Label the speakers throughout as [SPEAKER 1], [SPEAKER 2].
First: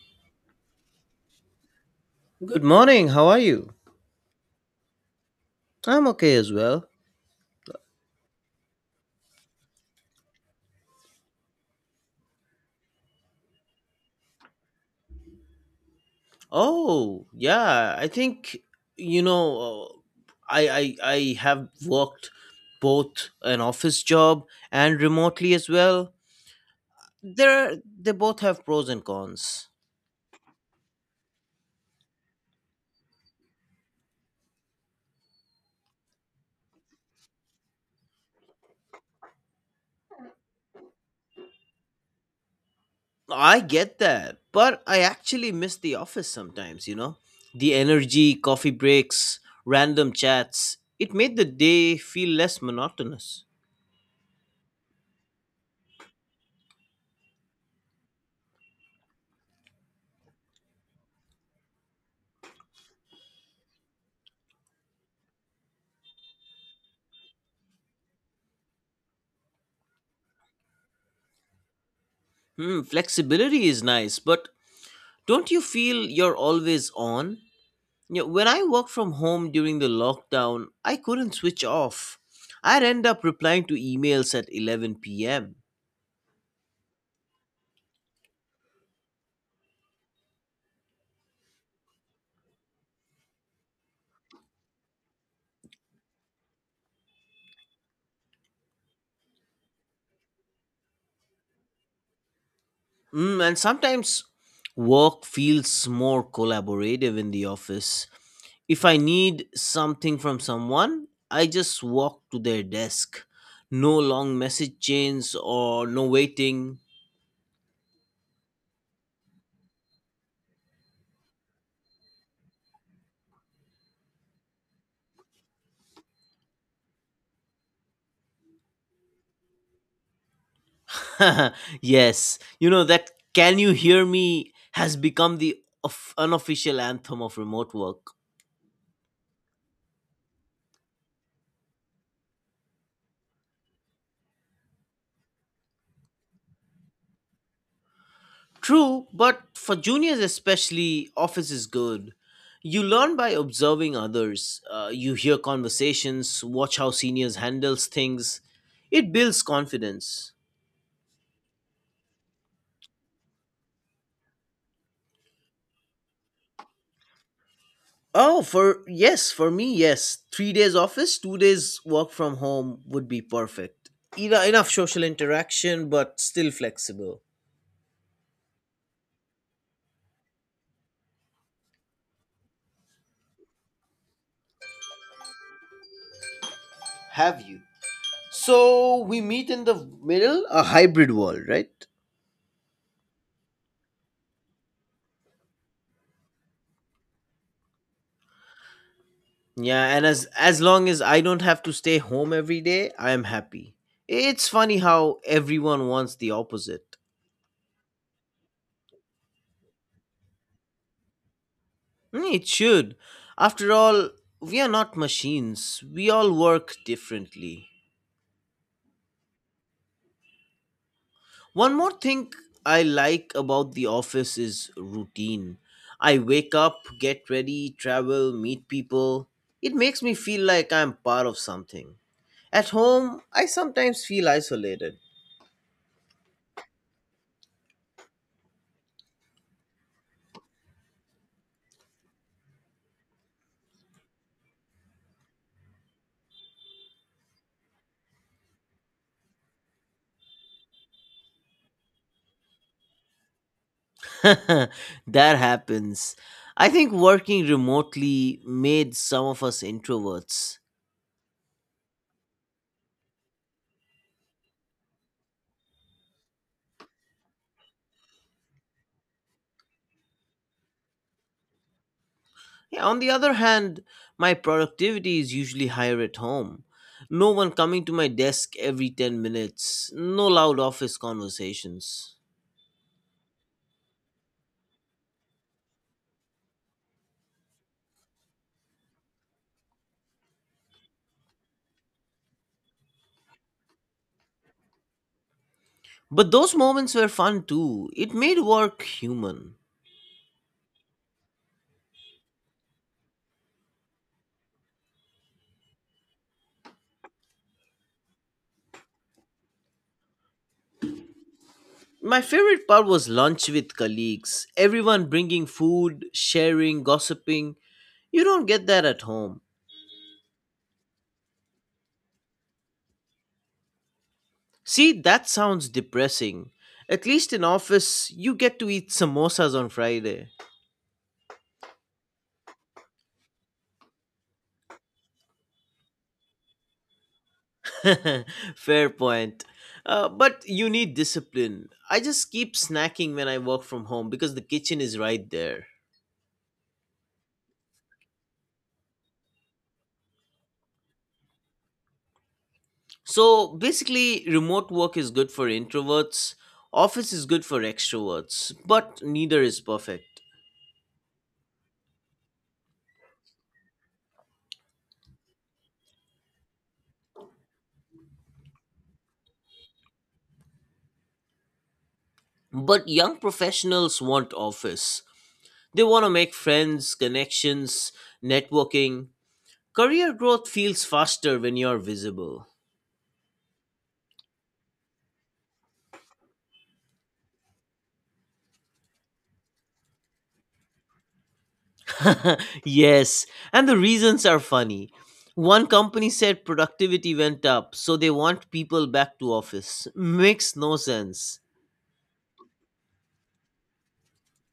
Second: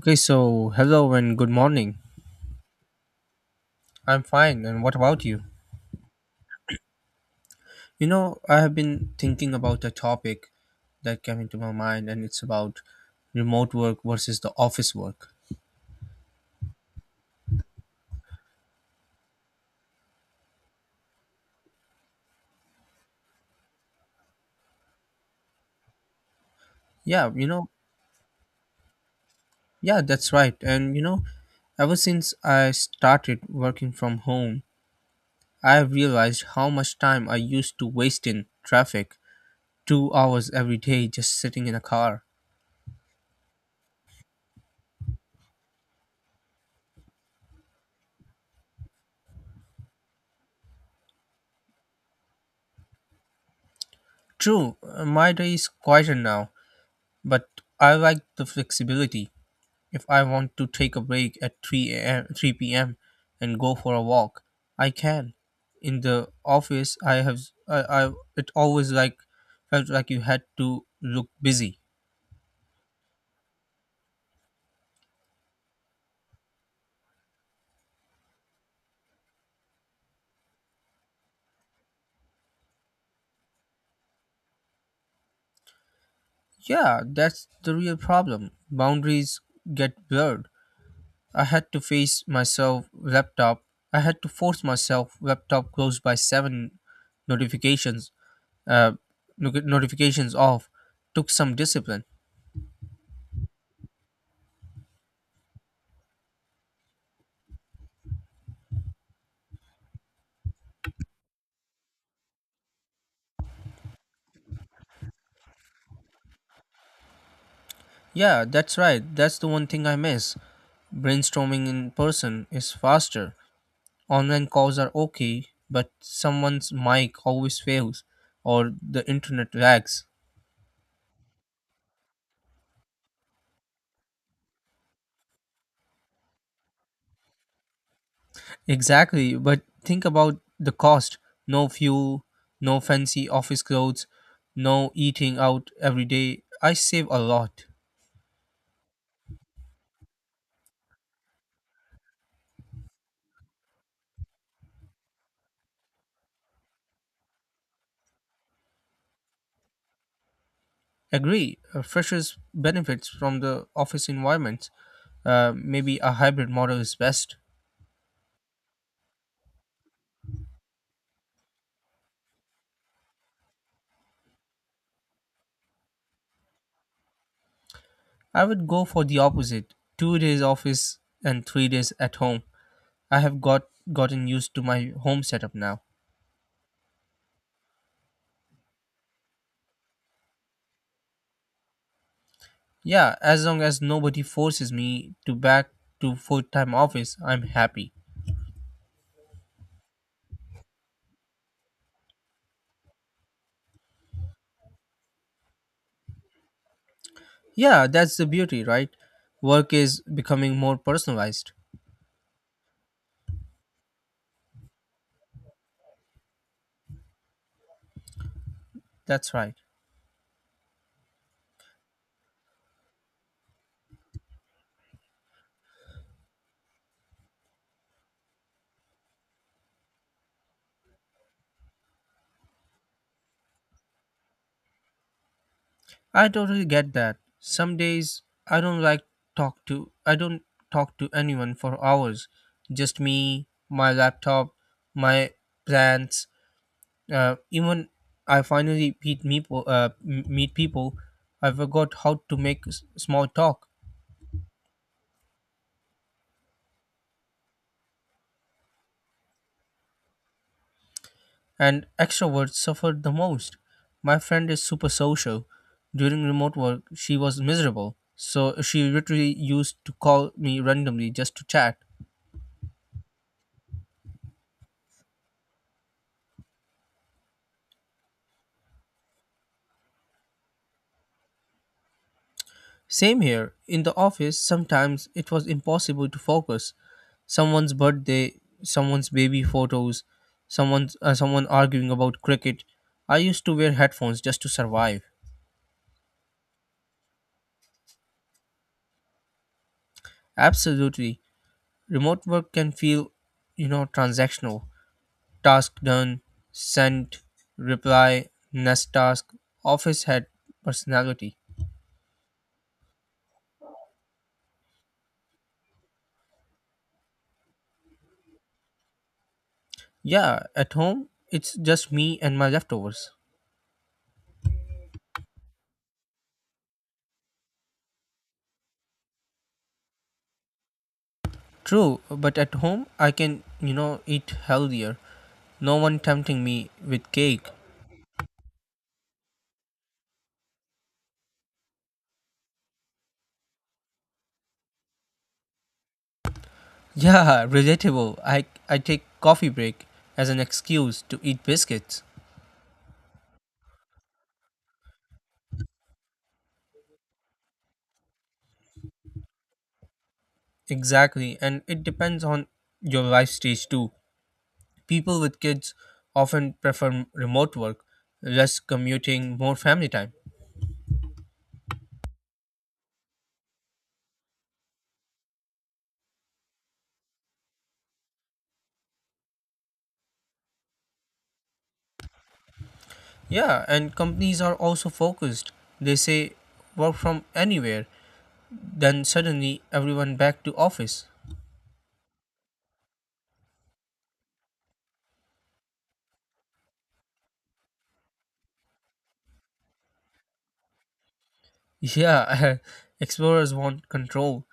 [SPEAKER 1] Okay, so hello and good morning.
[SPEAKER 2] Good morning. How are you?
[SPEAKER 1] I'm fine, and what about you?
[SPEAKER 2] I'm okay as well.
[SPEAKER 1] You know, I have been thinking about a topic that came into my mind, and it's about remote work versus the office work.
[SPEAKER 2] Oh, yeah. I think you know, uh, I have worked both an office job and remotely as well.
[SPEAKER 1] Yeah, you know,
[SPEAKER 2] They both have pros and cons.
[SPEAKER 1] yeah, that's right. And you know, ever since I started working from home, I have realized how much time I used to waste in traffic 2 hours every day just sitting in a car.
[SPEAKER 2] I get that, but I actually miss the office sometimes. The energy, coffee breaks, random chats. It made the day feel less monotonous.
[SPEAKER 1] True. My day is quieter now, but I like the flexibility. If I want to take a break at 3 a.m. 3 p.m. and go for a walk, I can. In the office, I have I, I it always like felt like you had to look busy.
[SPEAKER 2] Flexibility is nice, but don't you feel you're always on? You know, when I work from home during the lockdown, I couldn't switch off. I'd end up replying to emails at 11 p.m.
[SPEAKER 1] Yeah, that's the real problem. Boundaries get blurred. I had to face myself laptop. I had to force myself laptop closed by 7, notifications, uh, notifications off, took some discipline.
[SPEAKER 2] And sometimes work feels more collaborative in the office. If I need something from someone, I just walk to their desk. No long message chains or no waiting.
[SPEAKER 1] Yeah, that's right. That's the one thing I miss. Brainstorming in person is faster. Online calls are okay, but someone's mic always fails or the internet lags.
[SPEAKER 2] Yes, you know that "Can You Hear Me" has become the unofficial anthem of remote work.
[SPEAKER 1] Exactly, but think about the cost. No fuel, no fancy office clothes, no eating out every day. I save a lot.
[SPEAKER 2] True, but for juniors especially, office is good. You learn by observing others. You hear conversations, watch how seniors handles things. It builds confidence.
[SPEAKER 1] Agree. Freshers benefits from the office environment. Maybe a hybrid model is best.
[SPEAKER 2] Oh, for yes, for me, yes. 3 days office, 2 days work from home would be perfect. Enough social interaction, but still flexible.
[SPEAKER 1] I would go for the opposite. 2 days office and 3 days at home. I have gotten used to my home setup now.
[SPEAKER 2] Have you? So we meet in the middle, a hybrid world, right?
[SPEAKER 1] Yeah, as long as nobody forces me to back to full time office, I'm happy.
[SPEAKER 2] Yeah, and as long as I don't have to stay home every day, I am happy. It's funny how everyone wants the opposite.
[SPEAKER 1] Yeah, that's the beauty, right? Work is becoming more personalized.
[SPEAKER 2] Hmm, it should. After all, we are not machines. We all work differently.
[SPEAKER 1] That's right.
[SPEAKER 2] One more thing I like about the office is routine. I wake up, get ready, travel, meet people. It makes me feel like I'm part of something. At home, I sometimes feel isolated.
[SPEAKER 1] I totally get that. Some days I don't like I don't talk to anyone for hours. Just me, my laptop, my plants. Even I finally meet people, I forgot how to make small talk.
[SPEAKER 2] That happens. I think working remotely made some of us introverts.
[SPEAKER 1] And extroverts suffered the most. My friend is super social. During remote work, she was miserable, so she literally used to call me randomly just to chat.
[SPEAKER 2] Yeah, on the other hand, my productivity is usually higher at home. No one coming to my desk every 10 minutes, no loud office conversations.
[SPEAKER 1] Same here. In the office, sometimes it was impossible to focus. Someone's birthday, someone's baby photos, someone arguing about cricket. I used to wear headphones just to survive.
[SPEAKER 2] But those moments were fun too. It made work human.
[SPEAKER 1] Absolutely. Remote work can feel transactional. Task done, sent, reply, next task. Office had personality.
[SPEAKER 2] My favorite part was lunch with colleagues, everyone bringing food, sharing, gossiping. You don't get that at home.
[SPEAKER 1] Yeah, at home, it's just me and my leftovers.
[SPEAKER 2] See, that sounds depressing. At least in office, you get to eat samosas on Friday.
[SPEAKER 1] True, but at home, I can eat healthier. No one tempting me with cake.
[SPEAKER 2] Fair point. But you need discipline. I just keep snacking when I work from home because the kitchen is right there.
[SPEAKER 1] Yeah, relatable. I take coffee break as an excuse to eat biscuits.
[SPEAKER 2] So basically, remote work is good for introverts, office is good for extroverts, but neither is perfect.
[SPEAKER 1] Exactly, and it depends on your life stage too. People with kids often prefer remote work, less commuting, more family time.
[SPEAKER 2] But young professionals want office. They want to make friends, connections, networking. Career growth feels faster when you're visible.
[SPEAKER 1] Yeah, and companies are also focused. They say work from anywhere, then suddenly everyone back to office.
[SPEAKER 2] Yes, and the reasons are funny. One company said productivity went up, so they want people back to office. Makes no sense.
[SPEAKER 1] Yeah, explorers want control.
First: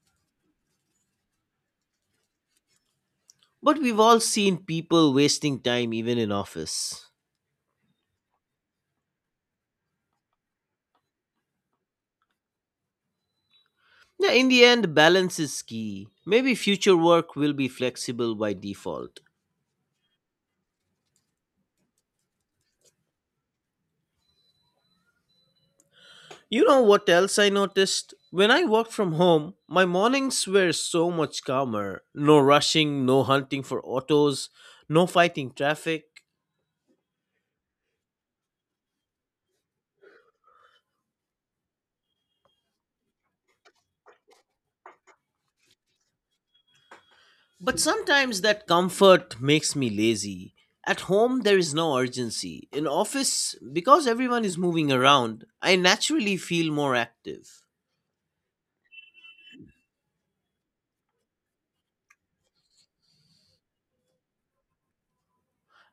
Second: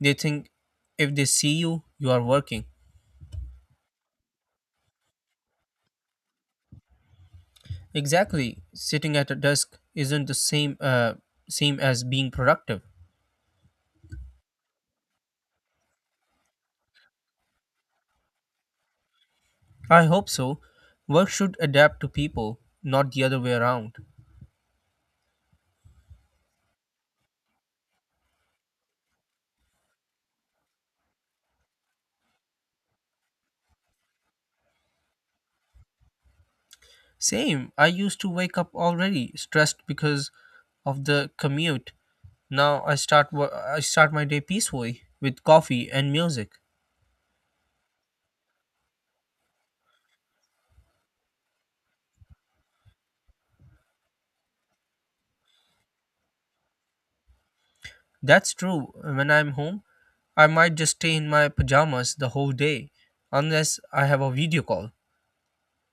[SPEAKER 1] They think if they see you, you are working.
[SPEAKER 2] But we've all seen people wasting time even in office.
[SPEAKER 1] Exactly, sitting at a desk isn't the same as being productive.
[SPEAKER 2] Now, in the end, balance is key. Maybe future work will be flexible by default.
[SPEAKER 1] I hope so. Work should adapt to people, not the other way around.
[SPEAKER 2] You know what else I noticed? When I worked from home, my mornings were so much calmer. No rushing, no hunting for autos, no fighting traffic.
[SPEAKER 1] Same, I used to wake up already stressed because of the commute. Now I start my day peacefully with coffee and music.
[SPEAKER 2] But sometimes that comfort makes me lazy. At home, there is no urgency. In office, because everyone is moving around, I naturally feel more active.
[SPEAKER 1] That's true. When I'm home, I might just stay in my pajamas the whole day unless I have a video call.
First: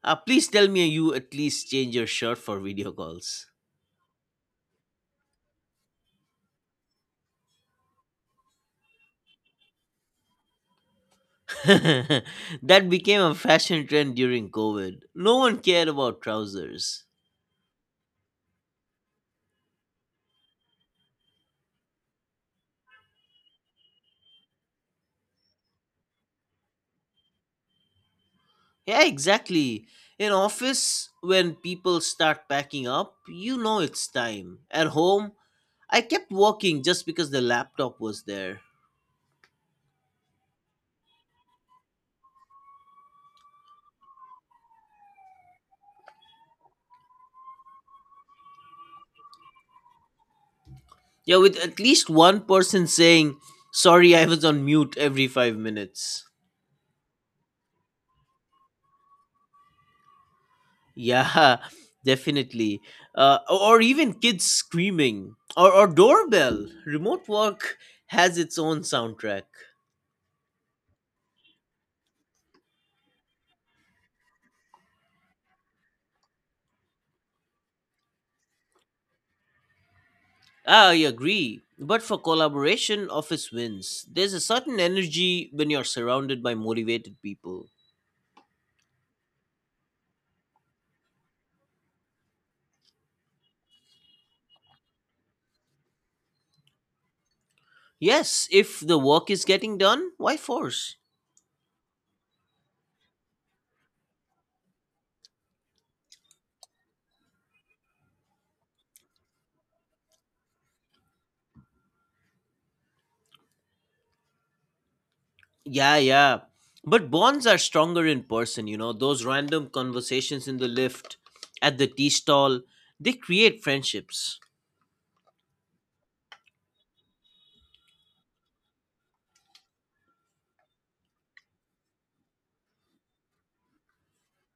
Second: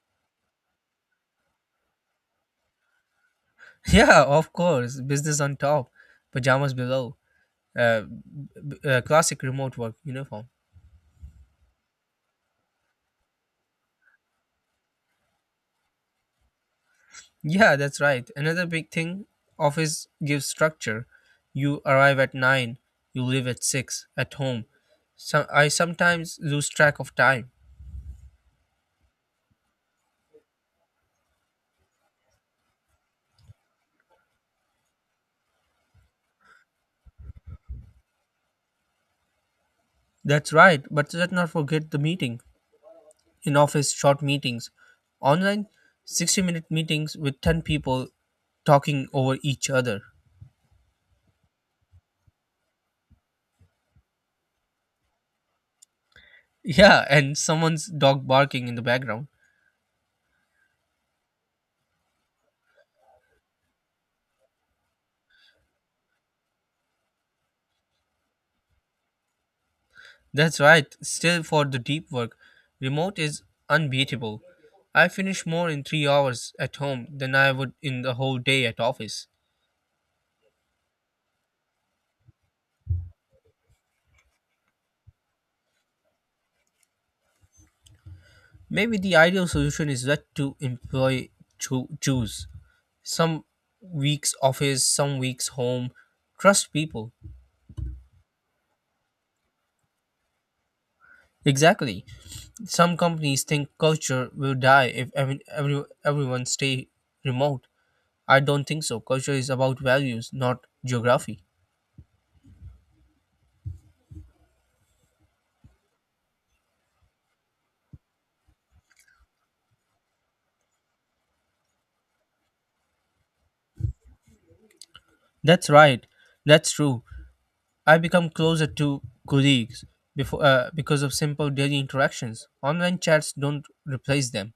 [SPEAKER 2] Please tell me you at least change your shirt for video calls.
[SPEAKER 1] Yeah, of course. Business on top, pajamas below. Classic remote work uniform.
[SPEAKER 2] That became a fashion trend during COVID. No one cared about trousers.
[SPEAKER 1] Yeah, that's right. Another big thing office gives structure. You arrive at 9, you leave at 6 at home. So I sometimes lose track of time.
[SPEAKER 2] Yeah, exactly. In office, when people start packing up, you know it's time. At home, I kept walking just because the laptop was there.
[SPEAKER 1] That's right, but let's not forget the meeting. In office short meetings, online 60-minute meetings with 10 people talking over each other.
[SPEAKER 2] Yeah, with at least one person saying, "Sorry, I was on mute" every 5 minutes.
[SPEAKER 1] Yeah, and someone's dog barking in the background.
[SPEAKER 2] Yeah, definitely. Or even kids screaming or doorbell. Remote work has its own soundtrack.
[SPEAKER 1] That's right. Still, for the deep work, remote is unbeatable. I finish more in 3 hours at home than I would in the whole day at office.
[SPEAKER 2] Ah, I agree. But for collaboration, office wins. There's a certain energy when you're surrounded by motivated people.
[SPEAKER 1] Maybe the ideal solution is what to employ choose. Some weeks office, some weeks home. Trust people.
[SPEAKER 2] Yes, if the work is getting done, why force?
[SPEAKER 1] Exactly. Some companies think culture will die if everyone stay remote. I don't think so. Culture is about values, not geography.
[SPEAKER 2] Yeah, yeah. But bonds are stronger in person, you know. Those random conversations in the lift, at the tea stall, they create friendships.
[SPEAKER 1] That's right. That's true. I become closer to colleagues before, because of simple daily interactions. Online chats don't replace them.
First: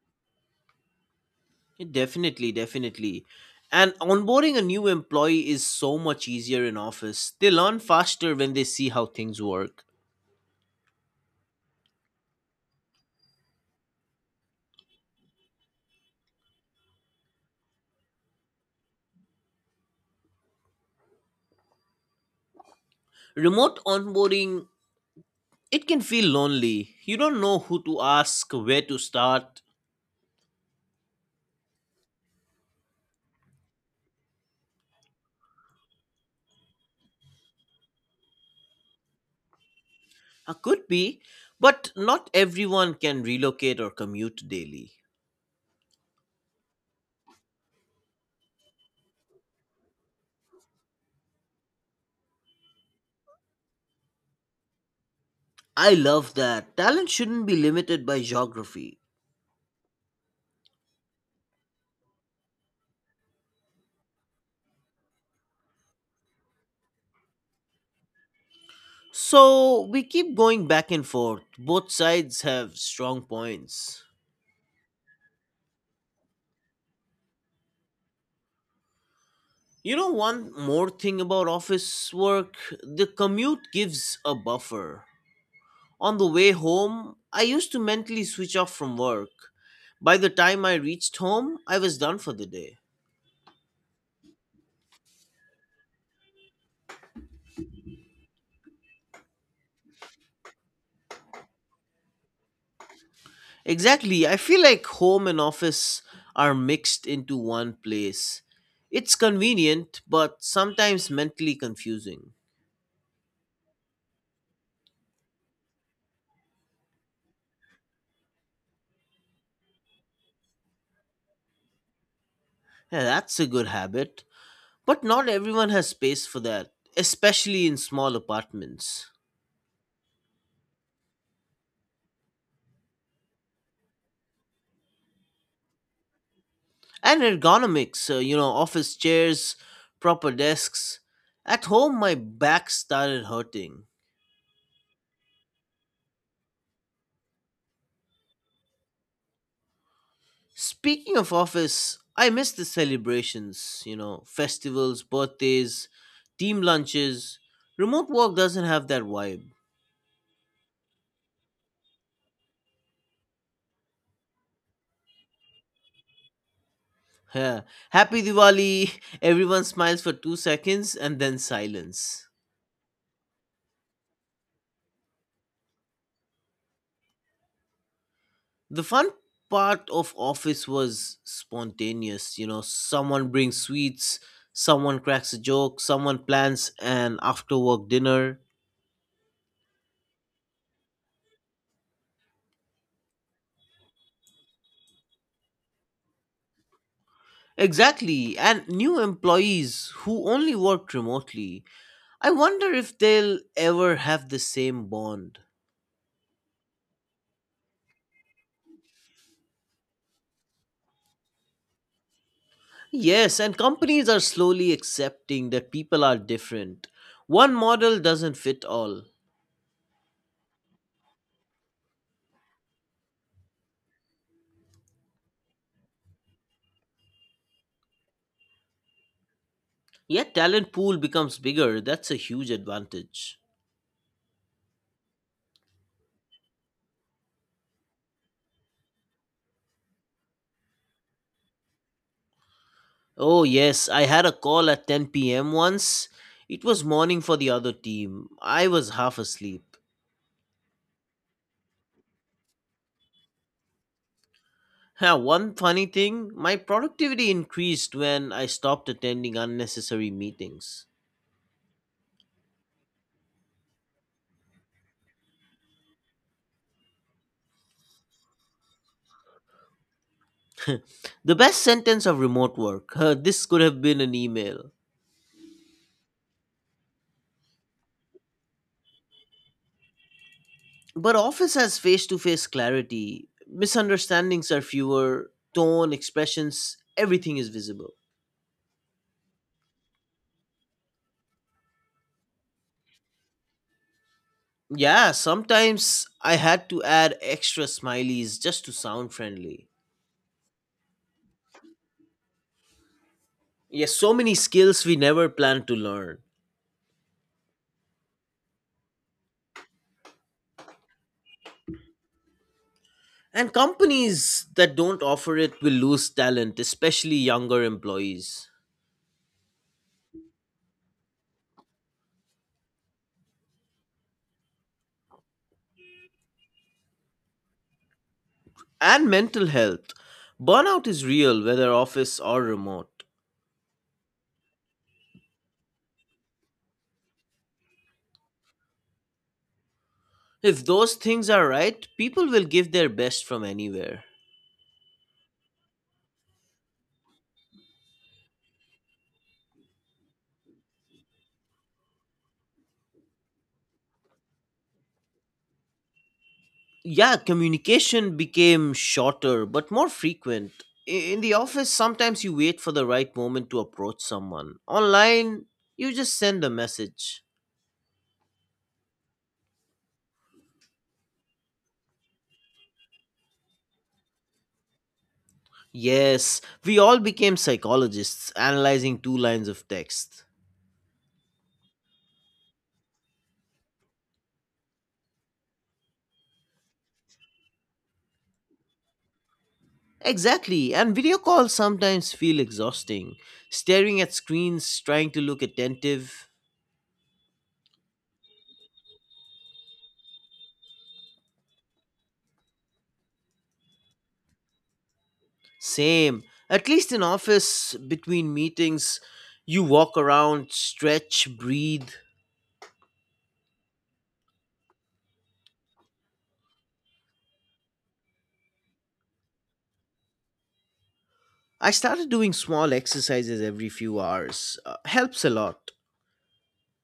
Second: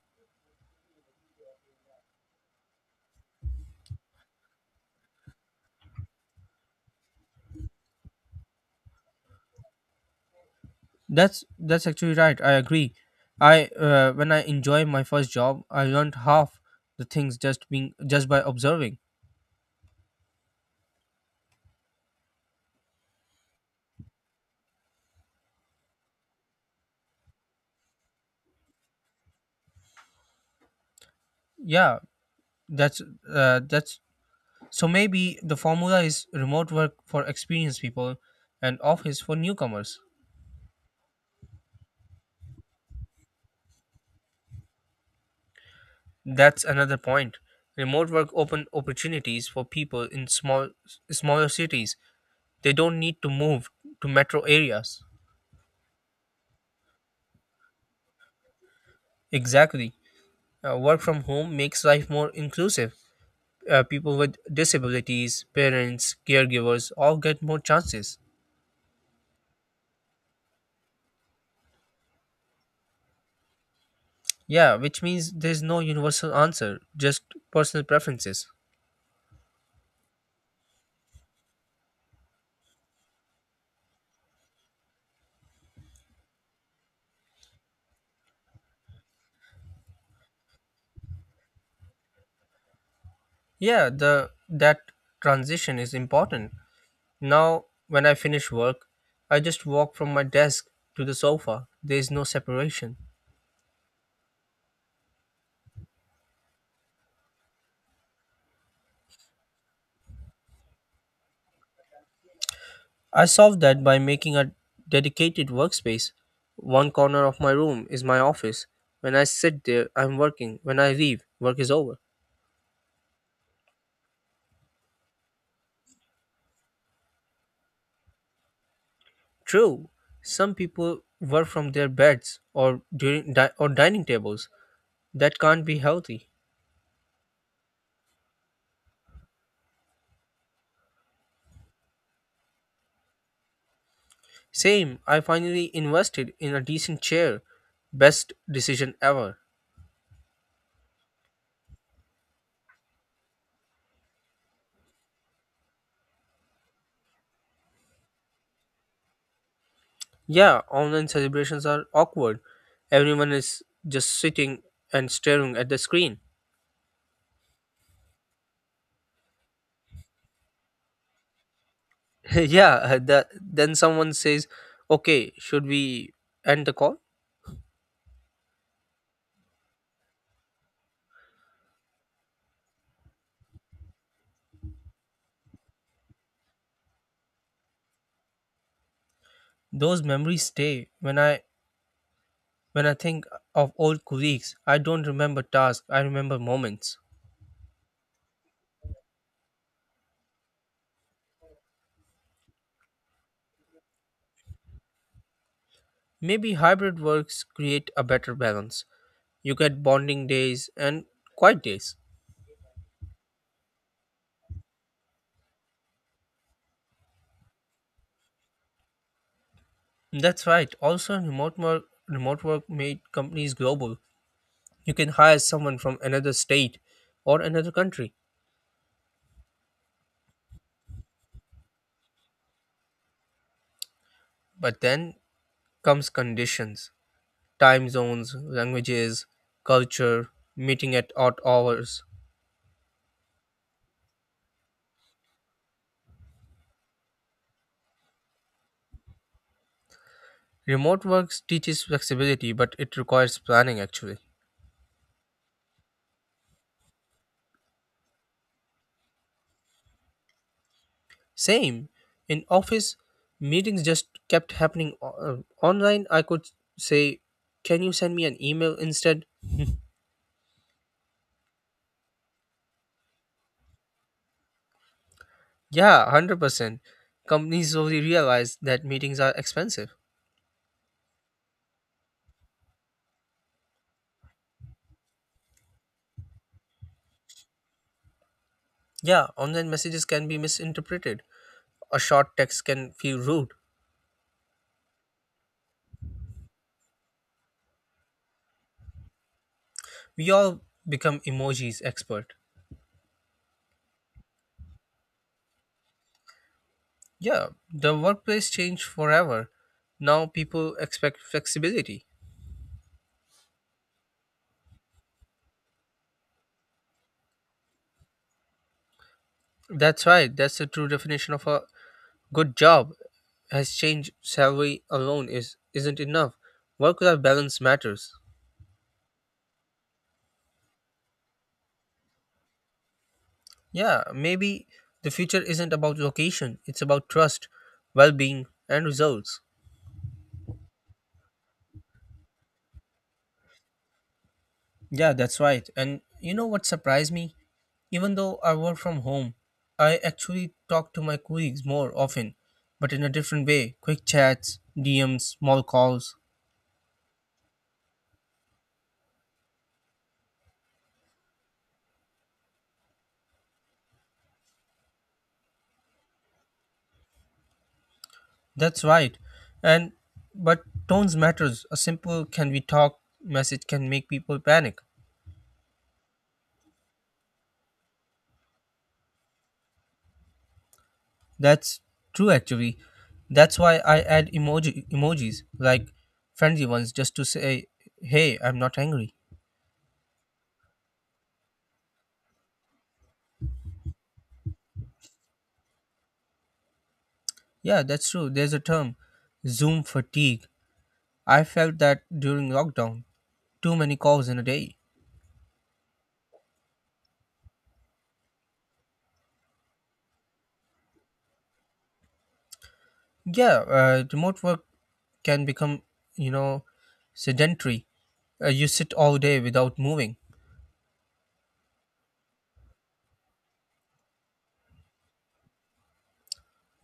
[SPEAKER 2] Definitely, definitely. And onboarding a new employee is so much easier in office. They learn faster when they see how things work.
[SPEAKER 1] That's actually right. I agree. I when I enjoy my first job, I learned half the things just by observing.
[SPEAKER 2] Remote onboarding, it can feel lonely. You don't know who to ask, where to start.
[SPEAKER 1] Yeah, that's that's so maybe the formula is remote work for experienced people and office for newcomers.
[SPEAKER 2] Could be, but not everyone can relocate or commute daily.
[SPEAKER 1] That's another point. Remote work open opportunities for people in smaller cities. They don't need to move to metro areas.
[SPEAKER 2] I love that. Talent shouldn't be limited by geography.
[SPEAKER 1] Exactly. Work from home makes life more inclusive. People with disabilities, parents, caregivers all get more chances.
[SPEAKER 2] So we keep going back and forth. Both sides have strong points.
[SPEAKER 1] Yeah, which means there's no universal answer, just personal preferences.
[SPEAKER 2] You know, one more thing about office work, the commute gives a buffer. On the way home, I used to mentally switch off from work. By the time I reached home, I was done for the day.
[SPEAKER 1] Yeah, the that transition is important. Now, when I finish work, I just walk from my desk to the sofa. There's no separation.
[SPEAKER 2] Exactly, I feel like home and office are mixed into one place. It's convenient, but sometimes mentally confusing.
[SPEAKER 1] I solved that by making a dedicated workspace. One corner of my room is my office. When I sit there, I'm working. When I leave, work is over.
[SPEAKER 2] Yeah, that's a good habit, but not everyone has space for that, especially in small apartments.
[SPEAKER 1] True, some people work from their beds or dining tables. That can't be healthy.
[SPEAKER 2] And ergonomics, you know, office chairs, proper desks. At home, my back started hurting.
[SPEAKER 1] Same, I finally invested in a decent chair. Best decision ever.
[SPEAKER 2] Speaking of office, I miss the celebrations, you know, festivals, birthdays, team lunches. Remote work doesn't have that vibe.
[SPEAKER 1] Yeah, online celebrations are awkward. Everyone is just sitting and staring at the screen.
[SPEAKER 2] Yeah. Happy Diwali! Everyone smiles for 2 seconds and then silence.
[SPEAKER 1] Yeah, then someone says, "Okay, should we end the call?"
[SPEAKER 2] The fun part of office was spontaneous. You know, someone brings sweets, someone cracks a joke, someone plans an after work dinner.
[SPEAKER 1] Those memories stay. When I think of old colleagues, I don't remember tasks, I remember moments.
[SPEAKER 2] Exactly, and new employees who only worked remotely. I wonder if they'll ever have the same bond.
[SPEAKER 1] Maybe hybrid works create a better balance. You get bonding days and quiet days.
[SPEAKER 2] Yes, and companies are slowly accepting that people are different. One model doesn't fit all.
[SPEAKER 1] That's right. Also, remote work made companies global. You can hire someone from another state or another country,
[SPEAKER 2] Yet talent pool becomes bigger. That's a huge advantage.
[SPEAKER 1] but then comes conditions: time zones, languages, culture, meeting at odd hours.
[SPEAKER 2] Oh, yes, I had a call at 10 p.m. once. It was morning for the other team. I was half asleep.
[SPEAKER 1] Remote work teaches flexibility, but it requires planning actually.
[SPEAKER 2] Now, one funny thing, my productivity increased when I stopped attending unnecessary meetings.
[SPEAKER 1] Same in office, meetings just kept happening online. I could say, "Can you send me an email instead?"
[SPEAKER 2] The best sentence of remote work, this could have been an email.
[SPEAKER 1] Yeah, 100%. Companies slowly realize that meetings are expensive.
[SPEAKER 2] But office has face to face clarity, misunderstandings are fewer, tone, expressions, everything is visible.
[SPEAKER 1] Yeah, online messages can be misinterpreted. A short text can feel rude.
[SPEAKER 2] Yeah, sometimes I had to add extra smileys just to sound friendly.
[SPEAKER 1] We all become emojis expert.
[SPEAKER 2] Yes, so many skills we never plan to learn.
[SPEAKER 1] Yeah, the workplace changed forever. Now people expect flexibility.
[SPEAKER 2] And companies that don't offer it will lose talent, especially younger employees.
[SPEAKER 1] That's right. That's the true definition of a good job. Has changed. Salary alone is isn't enough. Work-life balance matters.
[SPEAKER 2] And mental health. Burnout is real, whether office or remote.
[SPEAKER 1] Yeah, maybe the future isn't about location. It's about trust, well-being, and results.
[SPEAKER 2] If those things are right, people will give their best from anywhere.
[SPEAKER 1] Yeah, that's right. And you know what surprised me? Even though I work from home, I actually talk to my colleagues more often, but in a different way. Quick chats, DMs, small calls.
[SPEAKER 2] Yeah, communication became shorter but more frequent. In the office, sometimes you wait for the right moment to approach someone. Online, you just send a message.
[SPEAKER 1] That's right. And but tones matters. A simple "can we talk" message can make people panic.
[SPEAKER 2] Yes, we all became psychologists analyzing two lines of text.
[SPEAKER 1] That's true actually. That's why I add emojis, like friendly ones, just to say, "Hey, I'm not angry."
[SPEAKER 2] Exactly, and video calls sometimes feel exhausting. Staring at screens, trying to look attentive.
[SPEAKER 1] Yeah, that's true. There's a term, Zoom fatigue. I felt that during lockdown, too many calls in a day.
[SPEAKER 2] Same. At least in office, between meetings, you walk around, stretch, breathe.
[SPEAKER 1] Yeah, remote work can become, you know, sedentary. You sit all day without moving.
[SPEAKER 2] I started doing small exercises every few hours. Helps a lot.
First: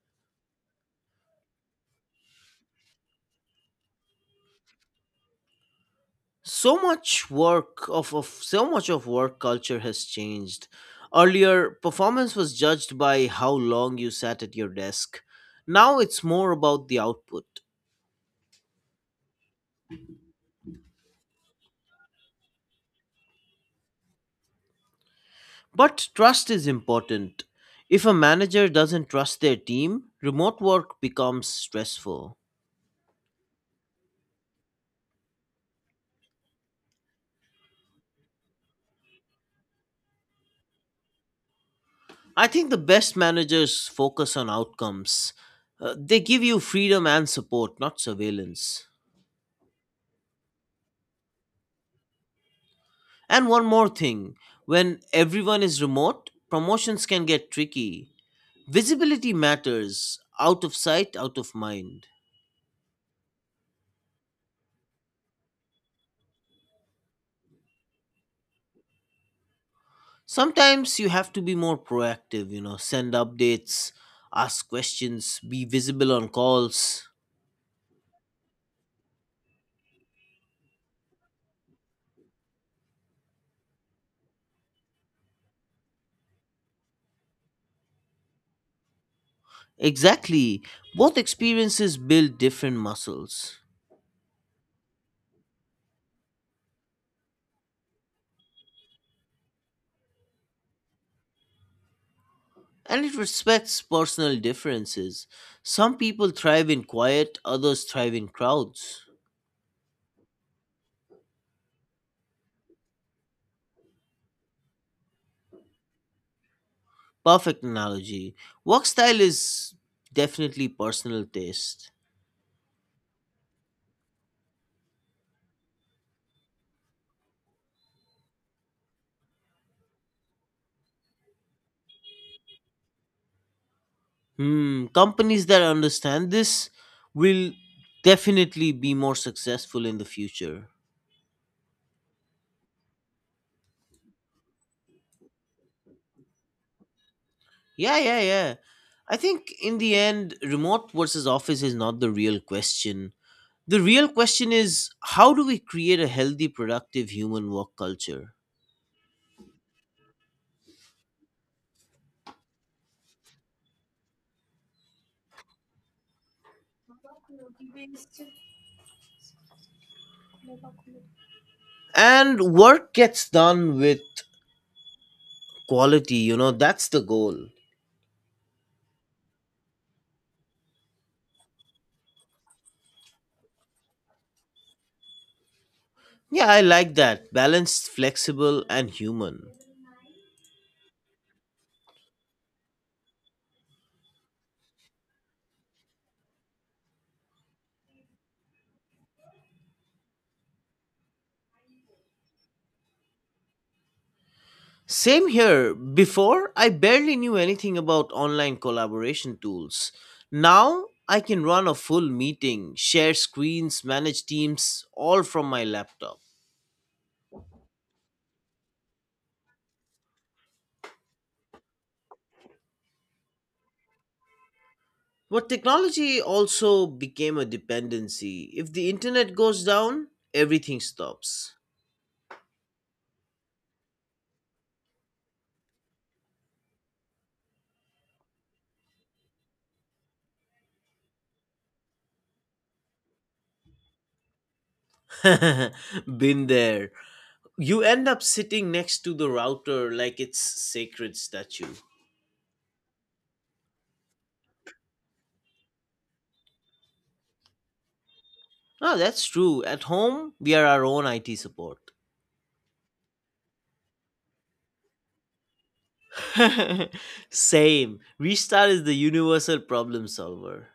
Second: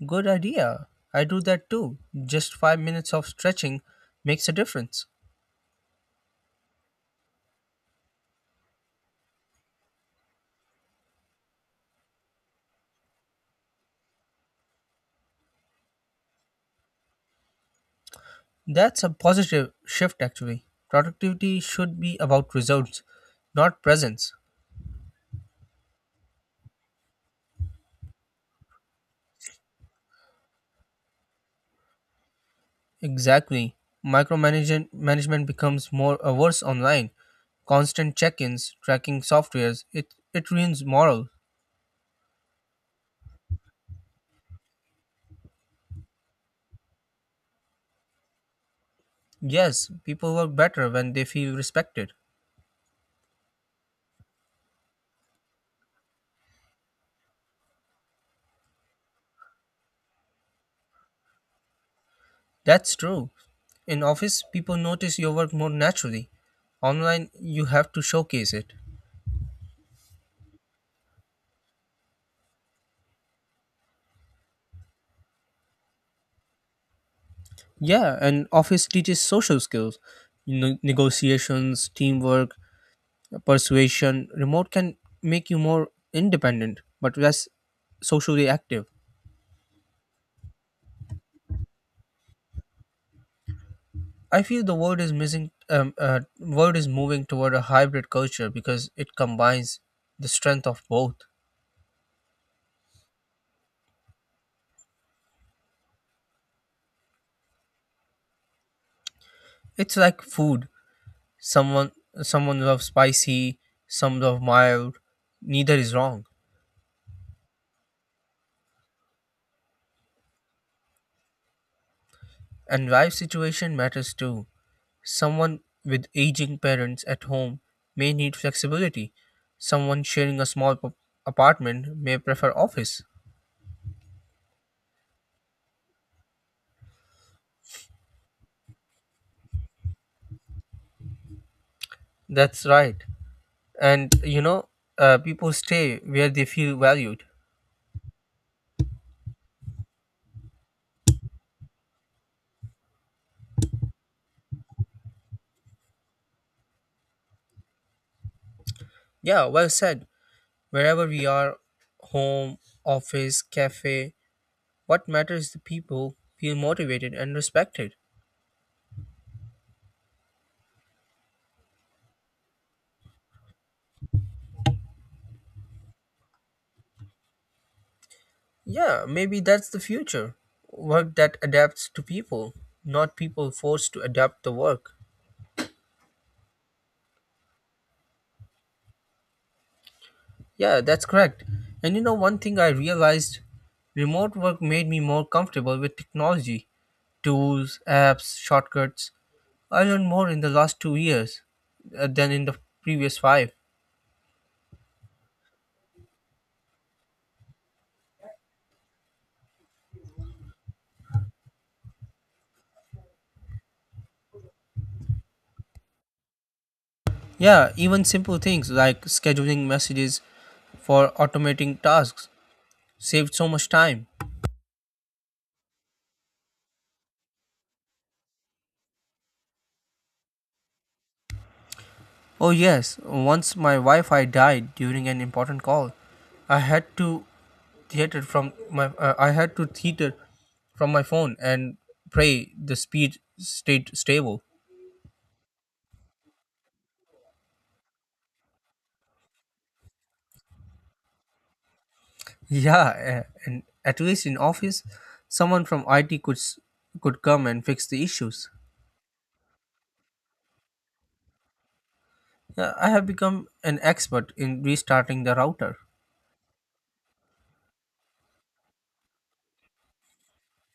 [SPEAKER 1] Good idea. I do that too. Just 5 minutes of stretching makes a difference.
[SPEAKER 2] So much of work culture has changed. Earlier performance was judged by how long you sat at your desk, now it's more about the output.
[SPEAKER 1] That's a positive shift, actually. Productivity should be about results, not presence.
[SPEAKER 2] But trust is important. If a manager doesn't trust their team, remote work becomes stressful.
[SPEAKER 1] Exactly. Micromanagement management becomes more averse online. Constant check-ins, tracking softwares, it ruins morale.
[SPEAKER 2] I think the best managers focus on outcomes. They give you freedom and support, not surveillance.
[SPEAKER 1] Yes, people work better when they feel respected.
[SPEAKER 2] And one more thing, when everyone is remote, promotions can get tricky. Visibility matters, out of sight, out of mind.
[SPEAKER 1] That's true. In office, people notice your work more naturally. Online, you have to showcase it.
[SPEAKER 2] Sometimes you have to be more proactive, you know, send updates, ask questions, be visible on calls.
[SPEAKER 1] Yeah, and office teaches social skills, negotiations, teamwork, persuasion. Remote can make you more independent, but less socially active.
[SPEAKER 2] Exactly. Both experiences build different muscles.
[SPEAKER 1] I feel the world is missing. World is moving toward a hybrid culture because it combines the strength of both.
[SPEAKER 2] And it respects personal differences. Some people thrive in quiet, others thrive in crowds.
[SPEAKER 1] It's like food. Someone Someone loves spicy, some love mild. Neither is wrong.
[SPEAKER 2] Perfect analogy. Work style is definitely personal taste.
[SPEAKER 1] And life situation matters too. Someone with aging parents at home may need flexibility. Someone sharing a small apartment may prefer office.
[SPEAKER 2] Hmm, companies that understand this will definitely be more successful in the future.
[SPEAKER 1] That's right. And you know, people stay where they feel valued.
[SPEAKER 2] Yeah, yeah, yeah. I think in the end, remote versus office is not the real question. The real question is, how do we create a healthy, productive human work culture?
[SPEAKER 1] Yeah, well said. Wherever we are home, office, cafe what matters is the people feel motivated and respected.
[SPEAKER 2] And work gets done with quality, you know, that's the goal.
[SPEAKER 1] Yeah, maybe that's the future. Work that adapts to people, not people forced to adapt the work.
[SPEAKER 2] Yeah, I like that. Balanced, flexible, and human.
[SPEAKER 1] Yeah, that's correct. And you know, one thing I realized: remote work made me more comfortable with technology tools, apps, shortcuts. I learned more in the last 2 years than in the previous five.
[SPEAKER 2] Same here. Before, I barely knew anything about online collaboration tools. Now, I can run a full meeting, share screens, manage teams, all from my laptop.
[SPEAKER 1] Yeah, even simple things like scheduling messages for automating tasks saved so much time.
[SPEAKER 2] But technology also became a dependency. If the internet goes down, everything stops.
[SPEAKER 1] Oh, yes, once my Wi Fi died during an important call. I had to I had to theater from my phone and pray the speed stayed stable.
[SPEAKER 2] Been there. You end up sitting next to the router like it's sacred statue.
[SPEAKER 1] Yeah, and at least in office, someone from IT could come and fix the issues.
[SPEAKER 2] Oh, that's true. At home, we are our own IT support.
[SPEAKER 1] Yeah, I have become an expert in restarting the router.
[SPEAKER 2] Same. Restart is the universal problem solver.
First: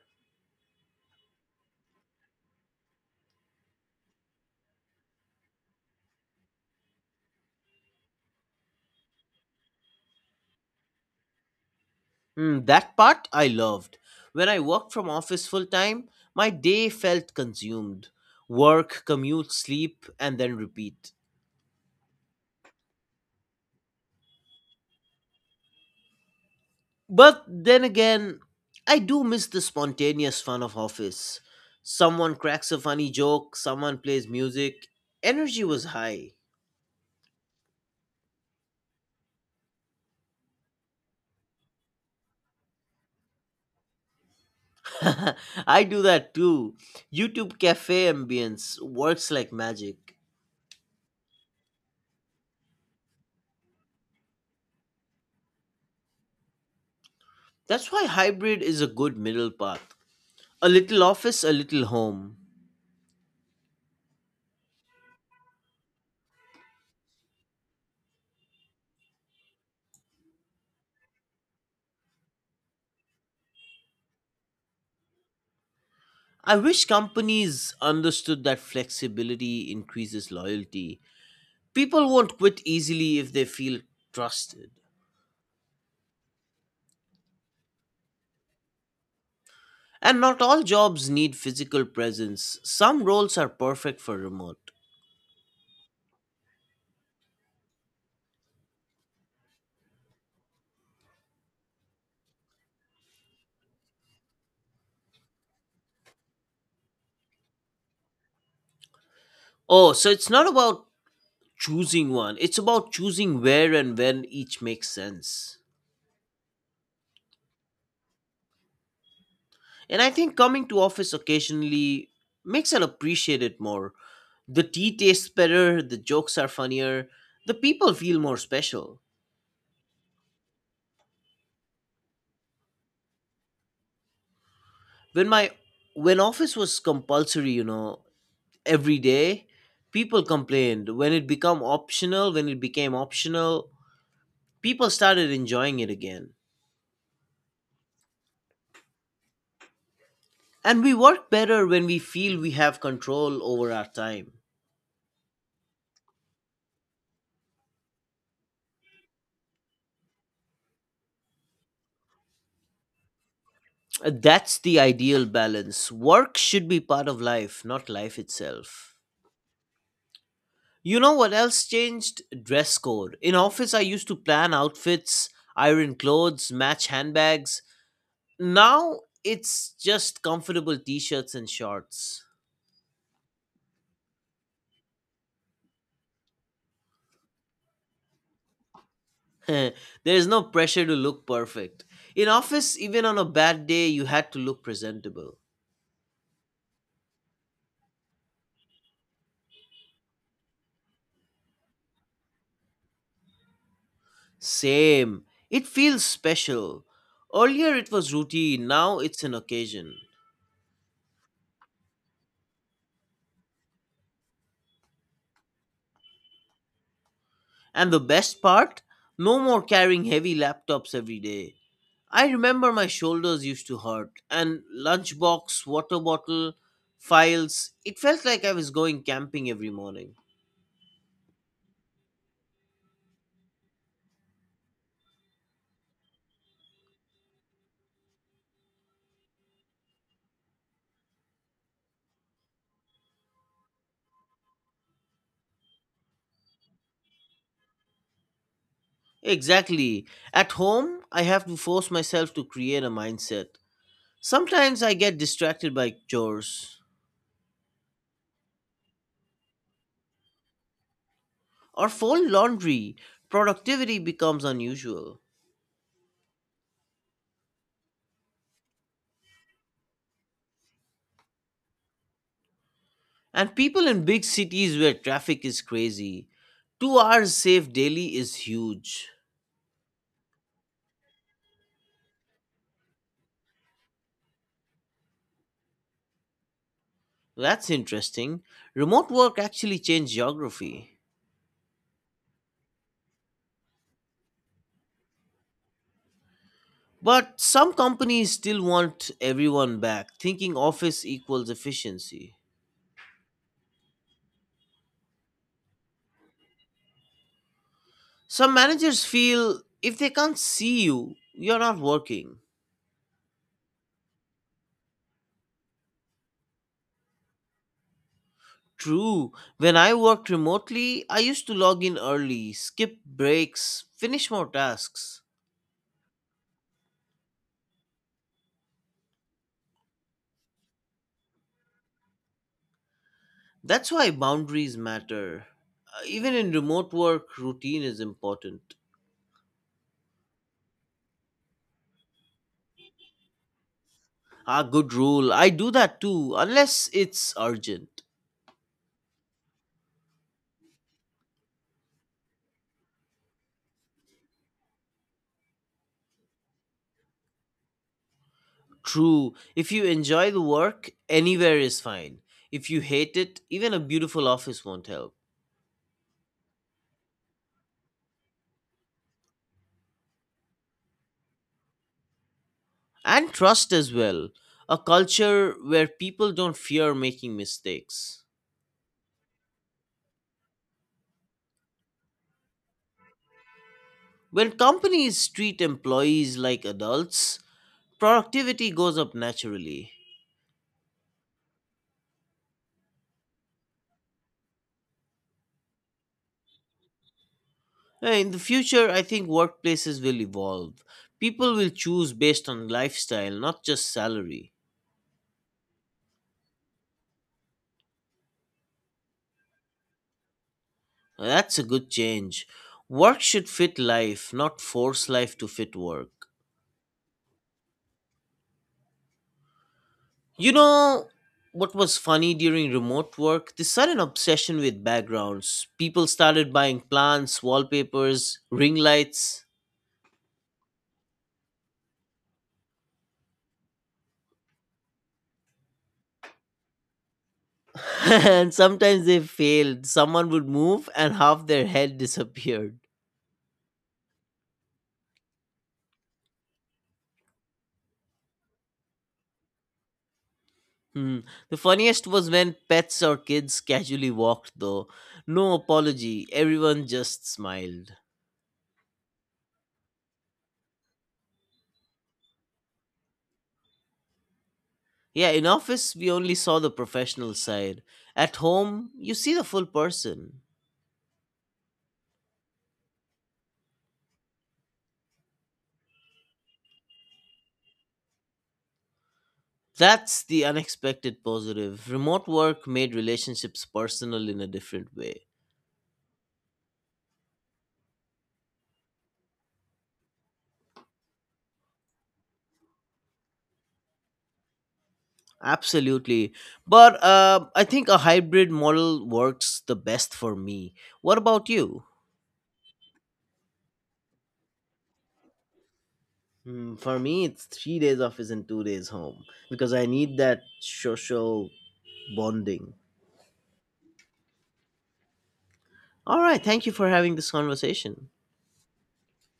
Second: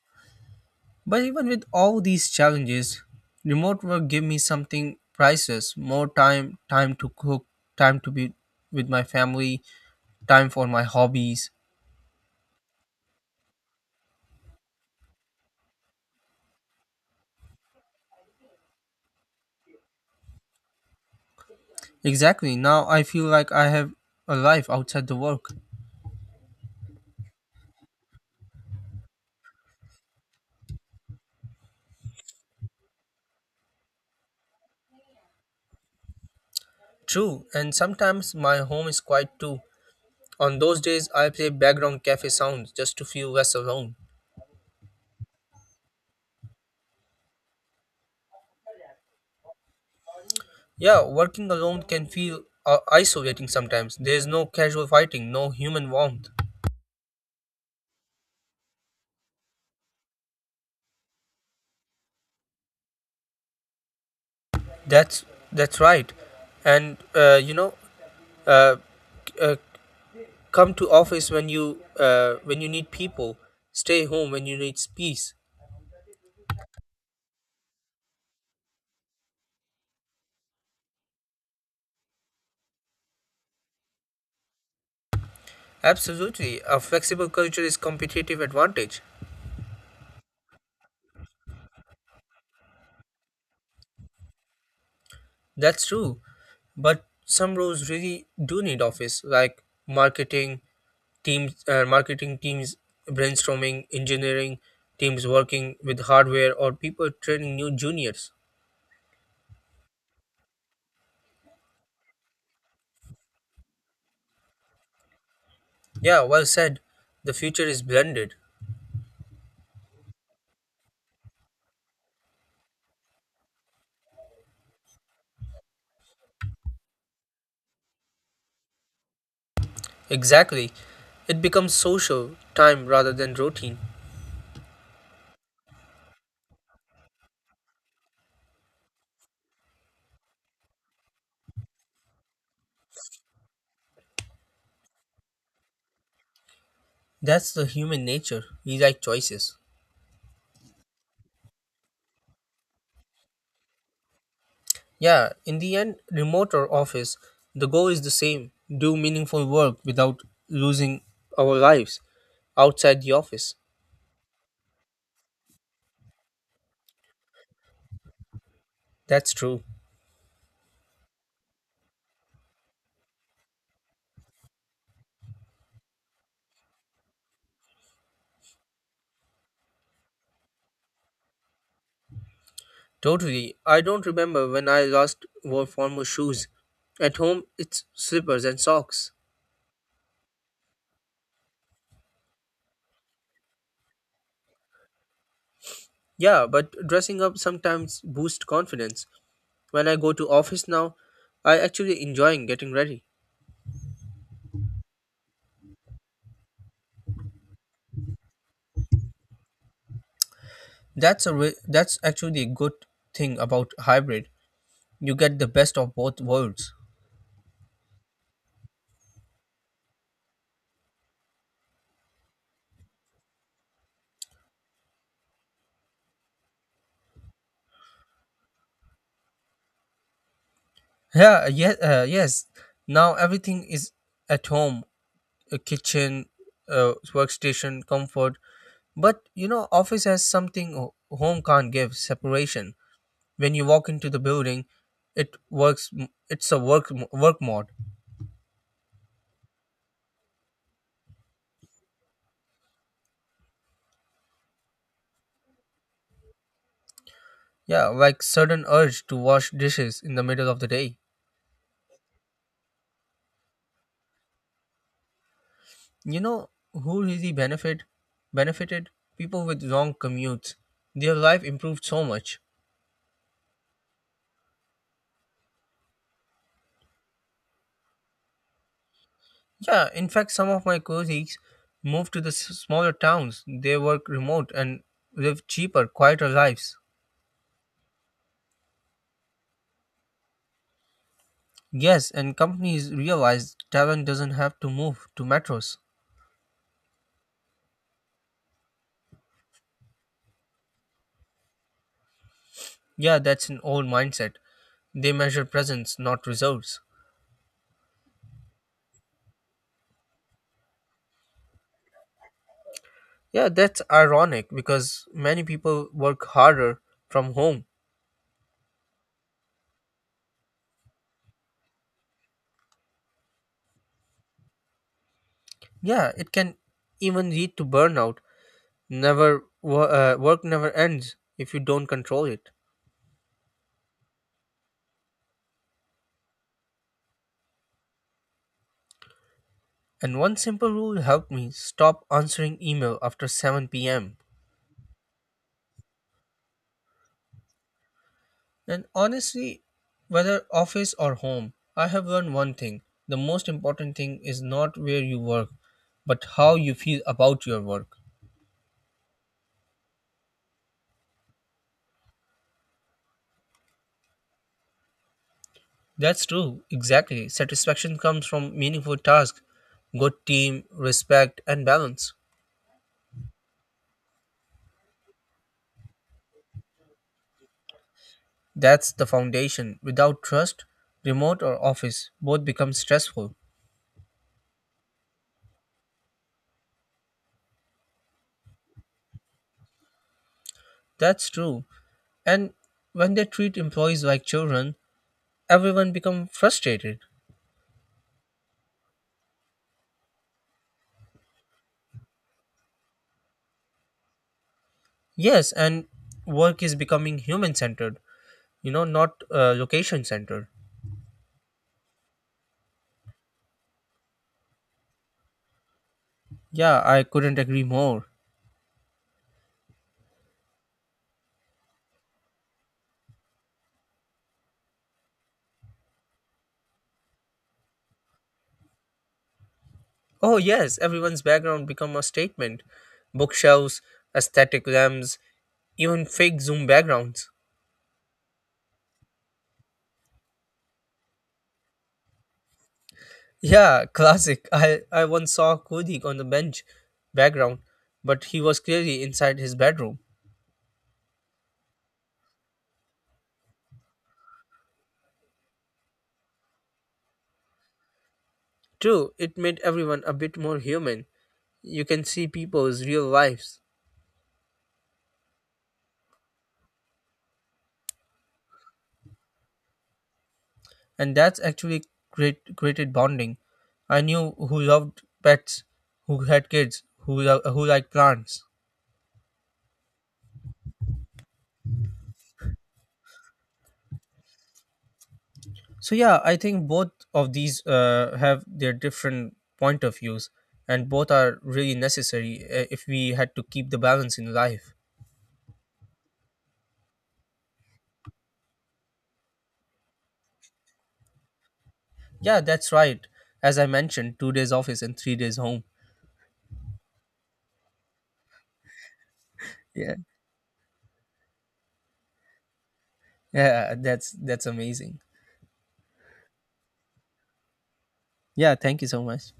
[SPEAKER 1] But even with all these challenges, remote work gave me something priceless more time, time to cook, time to be with my family, time for my hobbies.
[SPEAKER 2] Hmm, that part I loved. When I worked from office full time, my day felt consumed. Work, commute, sleep, and then repeat.
[SPEAKER 1] Exactly, now I feel like I have a life outside the work.
[SPEAKER 2] But then again, I do miss the spontaneous fun of office. Someone cracks a funny joke, someone plays music. Energy was high.
[SPEAKER 1] True, and sometimes my home is quiet too. On those days, I play background cafe sounds just to feel less alone.
[SPEAKER 2] I do that too. YouTube cafe ambience works like magic.
[SPEAKER 1] Yeah, working alone can feel isolating sometimes. There's no casual fighting, no human warmth.
[SPEAKER 2] That's why hybrid is a good middle path. A little office, a little home.
[SPEAKER 1] That's that's right, and uh, uh, come to office when you need people. Stay home when you need peace.
[SPEAKER 2] I wish companies understood that flexibility increases loyalty. People won't quit easily if they feel trusted.
[SPEAKER 1] Absolutely, a flexible culture is competitive advantage.
[SPEAKER 2] And not all jobs need physical presence. Some roles are perfect for remote.
[SPEAKER 1] That's true, but some roles really do need office, like marketing teams brainstorming, engineering teams working with hardware, or people training new juniors.
[SPEAKER 2] Oh, so it's not about choosing one, it's about choosing where and when each makes sense.
[SPEAKER 1] Yeah, well said. The future is blended.
[SPEAKER 2] And I think coming to office occasionally makes us appreciate it more. The tea tastes better, the jokes are funnier, the people feel more special.
[SPEAKER 1] Exactly. It becomes social time rather than routine.
[SPEAKER 2] When my when office was compulsory, you know, every day, people complained. When it became optional, people started enjoying it again.
[SPEAKER 1] That's the human nature. We like choices.
[SPEAKER 2] And we work better when we feel we have control over our time.
[SPEAKER 1] Yeah, in the end, remote or office, the goal is the same do meaningful work without losing our lives outside the office.
[SPEAKER 2] That's the ideal balance. Work should be part of life, not life itself.
[SPEAKER 1] That's true.
[SPEAKER 2] You know what else changed? Dress code. In office, I used to plan outfits, iron clothes, match handbags. Now it's just comfortable t shirts and shorts.
[SPEAKER 1] Totally. I don't remember when I last wore formal shoes. At home, it's slippers and socks.
[SPEAKER 2] There is no pressure to look perfect. In office, even on a bad day, you had to look presentable.
[SPEAKER 1] Yeah, but dressing up sometimes boosts confidence. When I go to office now, I actually enjoy getting ready.
[SPEAKER 2] Same. It feels special. Earlier, it was routine, now it's an occasion.
[SPEAKER 1] That's actually a good thing about hybrid. You get the best of both worlds.
[SPEAKER 2] And the best part? No more carrying heavy laptops every day. I remember my shoulders used to hurt, and lunchbox, water bottle, files. It felt like I was going camping every morning.
[SPEAKER 1] Yeah, yes, yes. Now everything is at home, a kitchen, workstation, comfort. But you know, office has something home can't give: separation. When you walk into the building, it works. It's a work mode.
[SPEAKER 2] Exactly. At home, I have to force myself to create a mindset. Sometimes I get distracted by chores
[SPEAKER 1] Yeah, like sudden urge to wash dishes in the middle of the day.
[SPEAKER 2] or fold laundry. Productivity becomes unusual.
[SPEAKER 1] You know who really benefited? People with long commutes. Their life improved so much.
[SPEAKER 2] And people in big cities where traffic is crazy, 2 hours saved daily is huge.
[SPEAKER 1] Yeah, in fact, some of my colleagues moved to the smaller towns. They work remote and live cheaper, quieter lives.
[SPEAKER 2] That's interesting. Remote work actually changed geography.
[SPEAKER 1] Yes, and companies realize talent doesn't have to move to metros.
[SPEAKER 2] But some companies still want everyone back, thinking office equals efficiency.
[SPEAKER 1] Yeah, that's an old mindset. They measure presence, not results.
[SPEAKER 2] Some managers feel if they can't see you, you're not working.
[SPEAKER 1] Yeah, that's ironic because many people work harder from home.
[SPEAKER 2] True, when I worked remotely, I used to log in early, skip breaks, finish more tasks.
[SPEAKER 1] Yeah, it can even lead to burnout. Never wo- Work never ends if you don't control it.
[SPEAKER 2] That's why boundaries matter. Even in remote work, routine is important.
[SPEAKER 1] And one simple rule helped me stop answering email after 7 p.m.
[SPEAKER 2] Ah, good rule. I do that too, unless it's urgent.
[SPEAKER 1] And honestly, whether office or home, I have learned one thing. The most important thing is not where you work, but how you feel about your work.
[SPEAKER 2] True. If you enjoy the work, anywhere is fine. If you hate it, even a beautiful office won't help.
[SPEAKER 1] That's true, exactly. Satisfaction comes from meaningful tasks, good team, respect, and balance.
[SPEAKER 2] And trust as well. A culture where people don't fear making mistakes.
[SPEAKER 1] That's the foundation. Without trust, remote or office both become stressful.
[SPEAKER 2] When companies treat employees like adults, productivity goes up naturally.
[SPEAKER 1] That's true. And when they treat employees like children, everyone becomes frustrated.
[SPEAKER 2] In the future, I think workplaces will evolve. People will choose based on lifestyle, not just salary.
[SPEAKER 1] Yes, and work is becoming human centered, you know, not location centered.
[SPEAKER 2] That's a good change. Work should fit life, not force life to fit work.
[SPEAKER 1] Yeah, I couldn't agree more.
[SPEAKER 2] You know what was funny during remote work? The sudden obsession with backgrounds. People started buying plants, wallpapers, ring lights.
[SPEAKER 1] Oh yes, everyone's background become a statement. Bookshelves, aesthetic lamps, even fake Zoom backgrounds.
[SPEAKER 2] And sometimes they failed. Someone would move and half their head disappeared.
[SPEAKER 1] Yeah, classic. I once saw a on the bench background, but he was clearly inside his bedroom.
[SPEAKER 2] Hmm. The funniest was when pets or kids casually walked, though. No apology, everyone just smiled.
[SPEAKER 1] True, it made everyone a bit more human. You can see people's real lives,
[SPEAKER 2] Yeah, in office, we only saw the professional side. At home, you see the full person.
[SPEAKER 1] and that's actually great created bonding. I knew who loved pets, who had kids, who liked plants.
[SPEAKER 2] That's the unexpected positive. Remote work made relationships personal in a different way.
[SPEAKER 1] So yeah, I think both of these have their different point of views, and both are really necessary if we had to keep the balance in life.
[SPEAKER 2] Absolutely. But I think a hybrid model works the best for me. What about you?
[SPEAKER 1] Yeah, that's right, as I mentioned, 2 days office and 3 days home.
[SPEAKER 2] Hmm, for me, it's 3 days office and 2 days home because I
[SPEAKER 1] Yeah,
[SPEAKER 2] need that social bonding.
[SPEAKER 1] yeah, that's amazing.
[SPEAKER 2] All right. Thank you for having this conversation.
[SPEAKER 1] Yeah, thank you so much.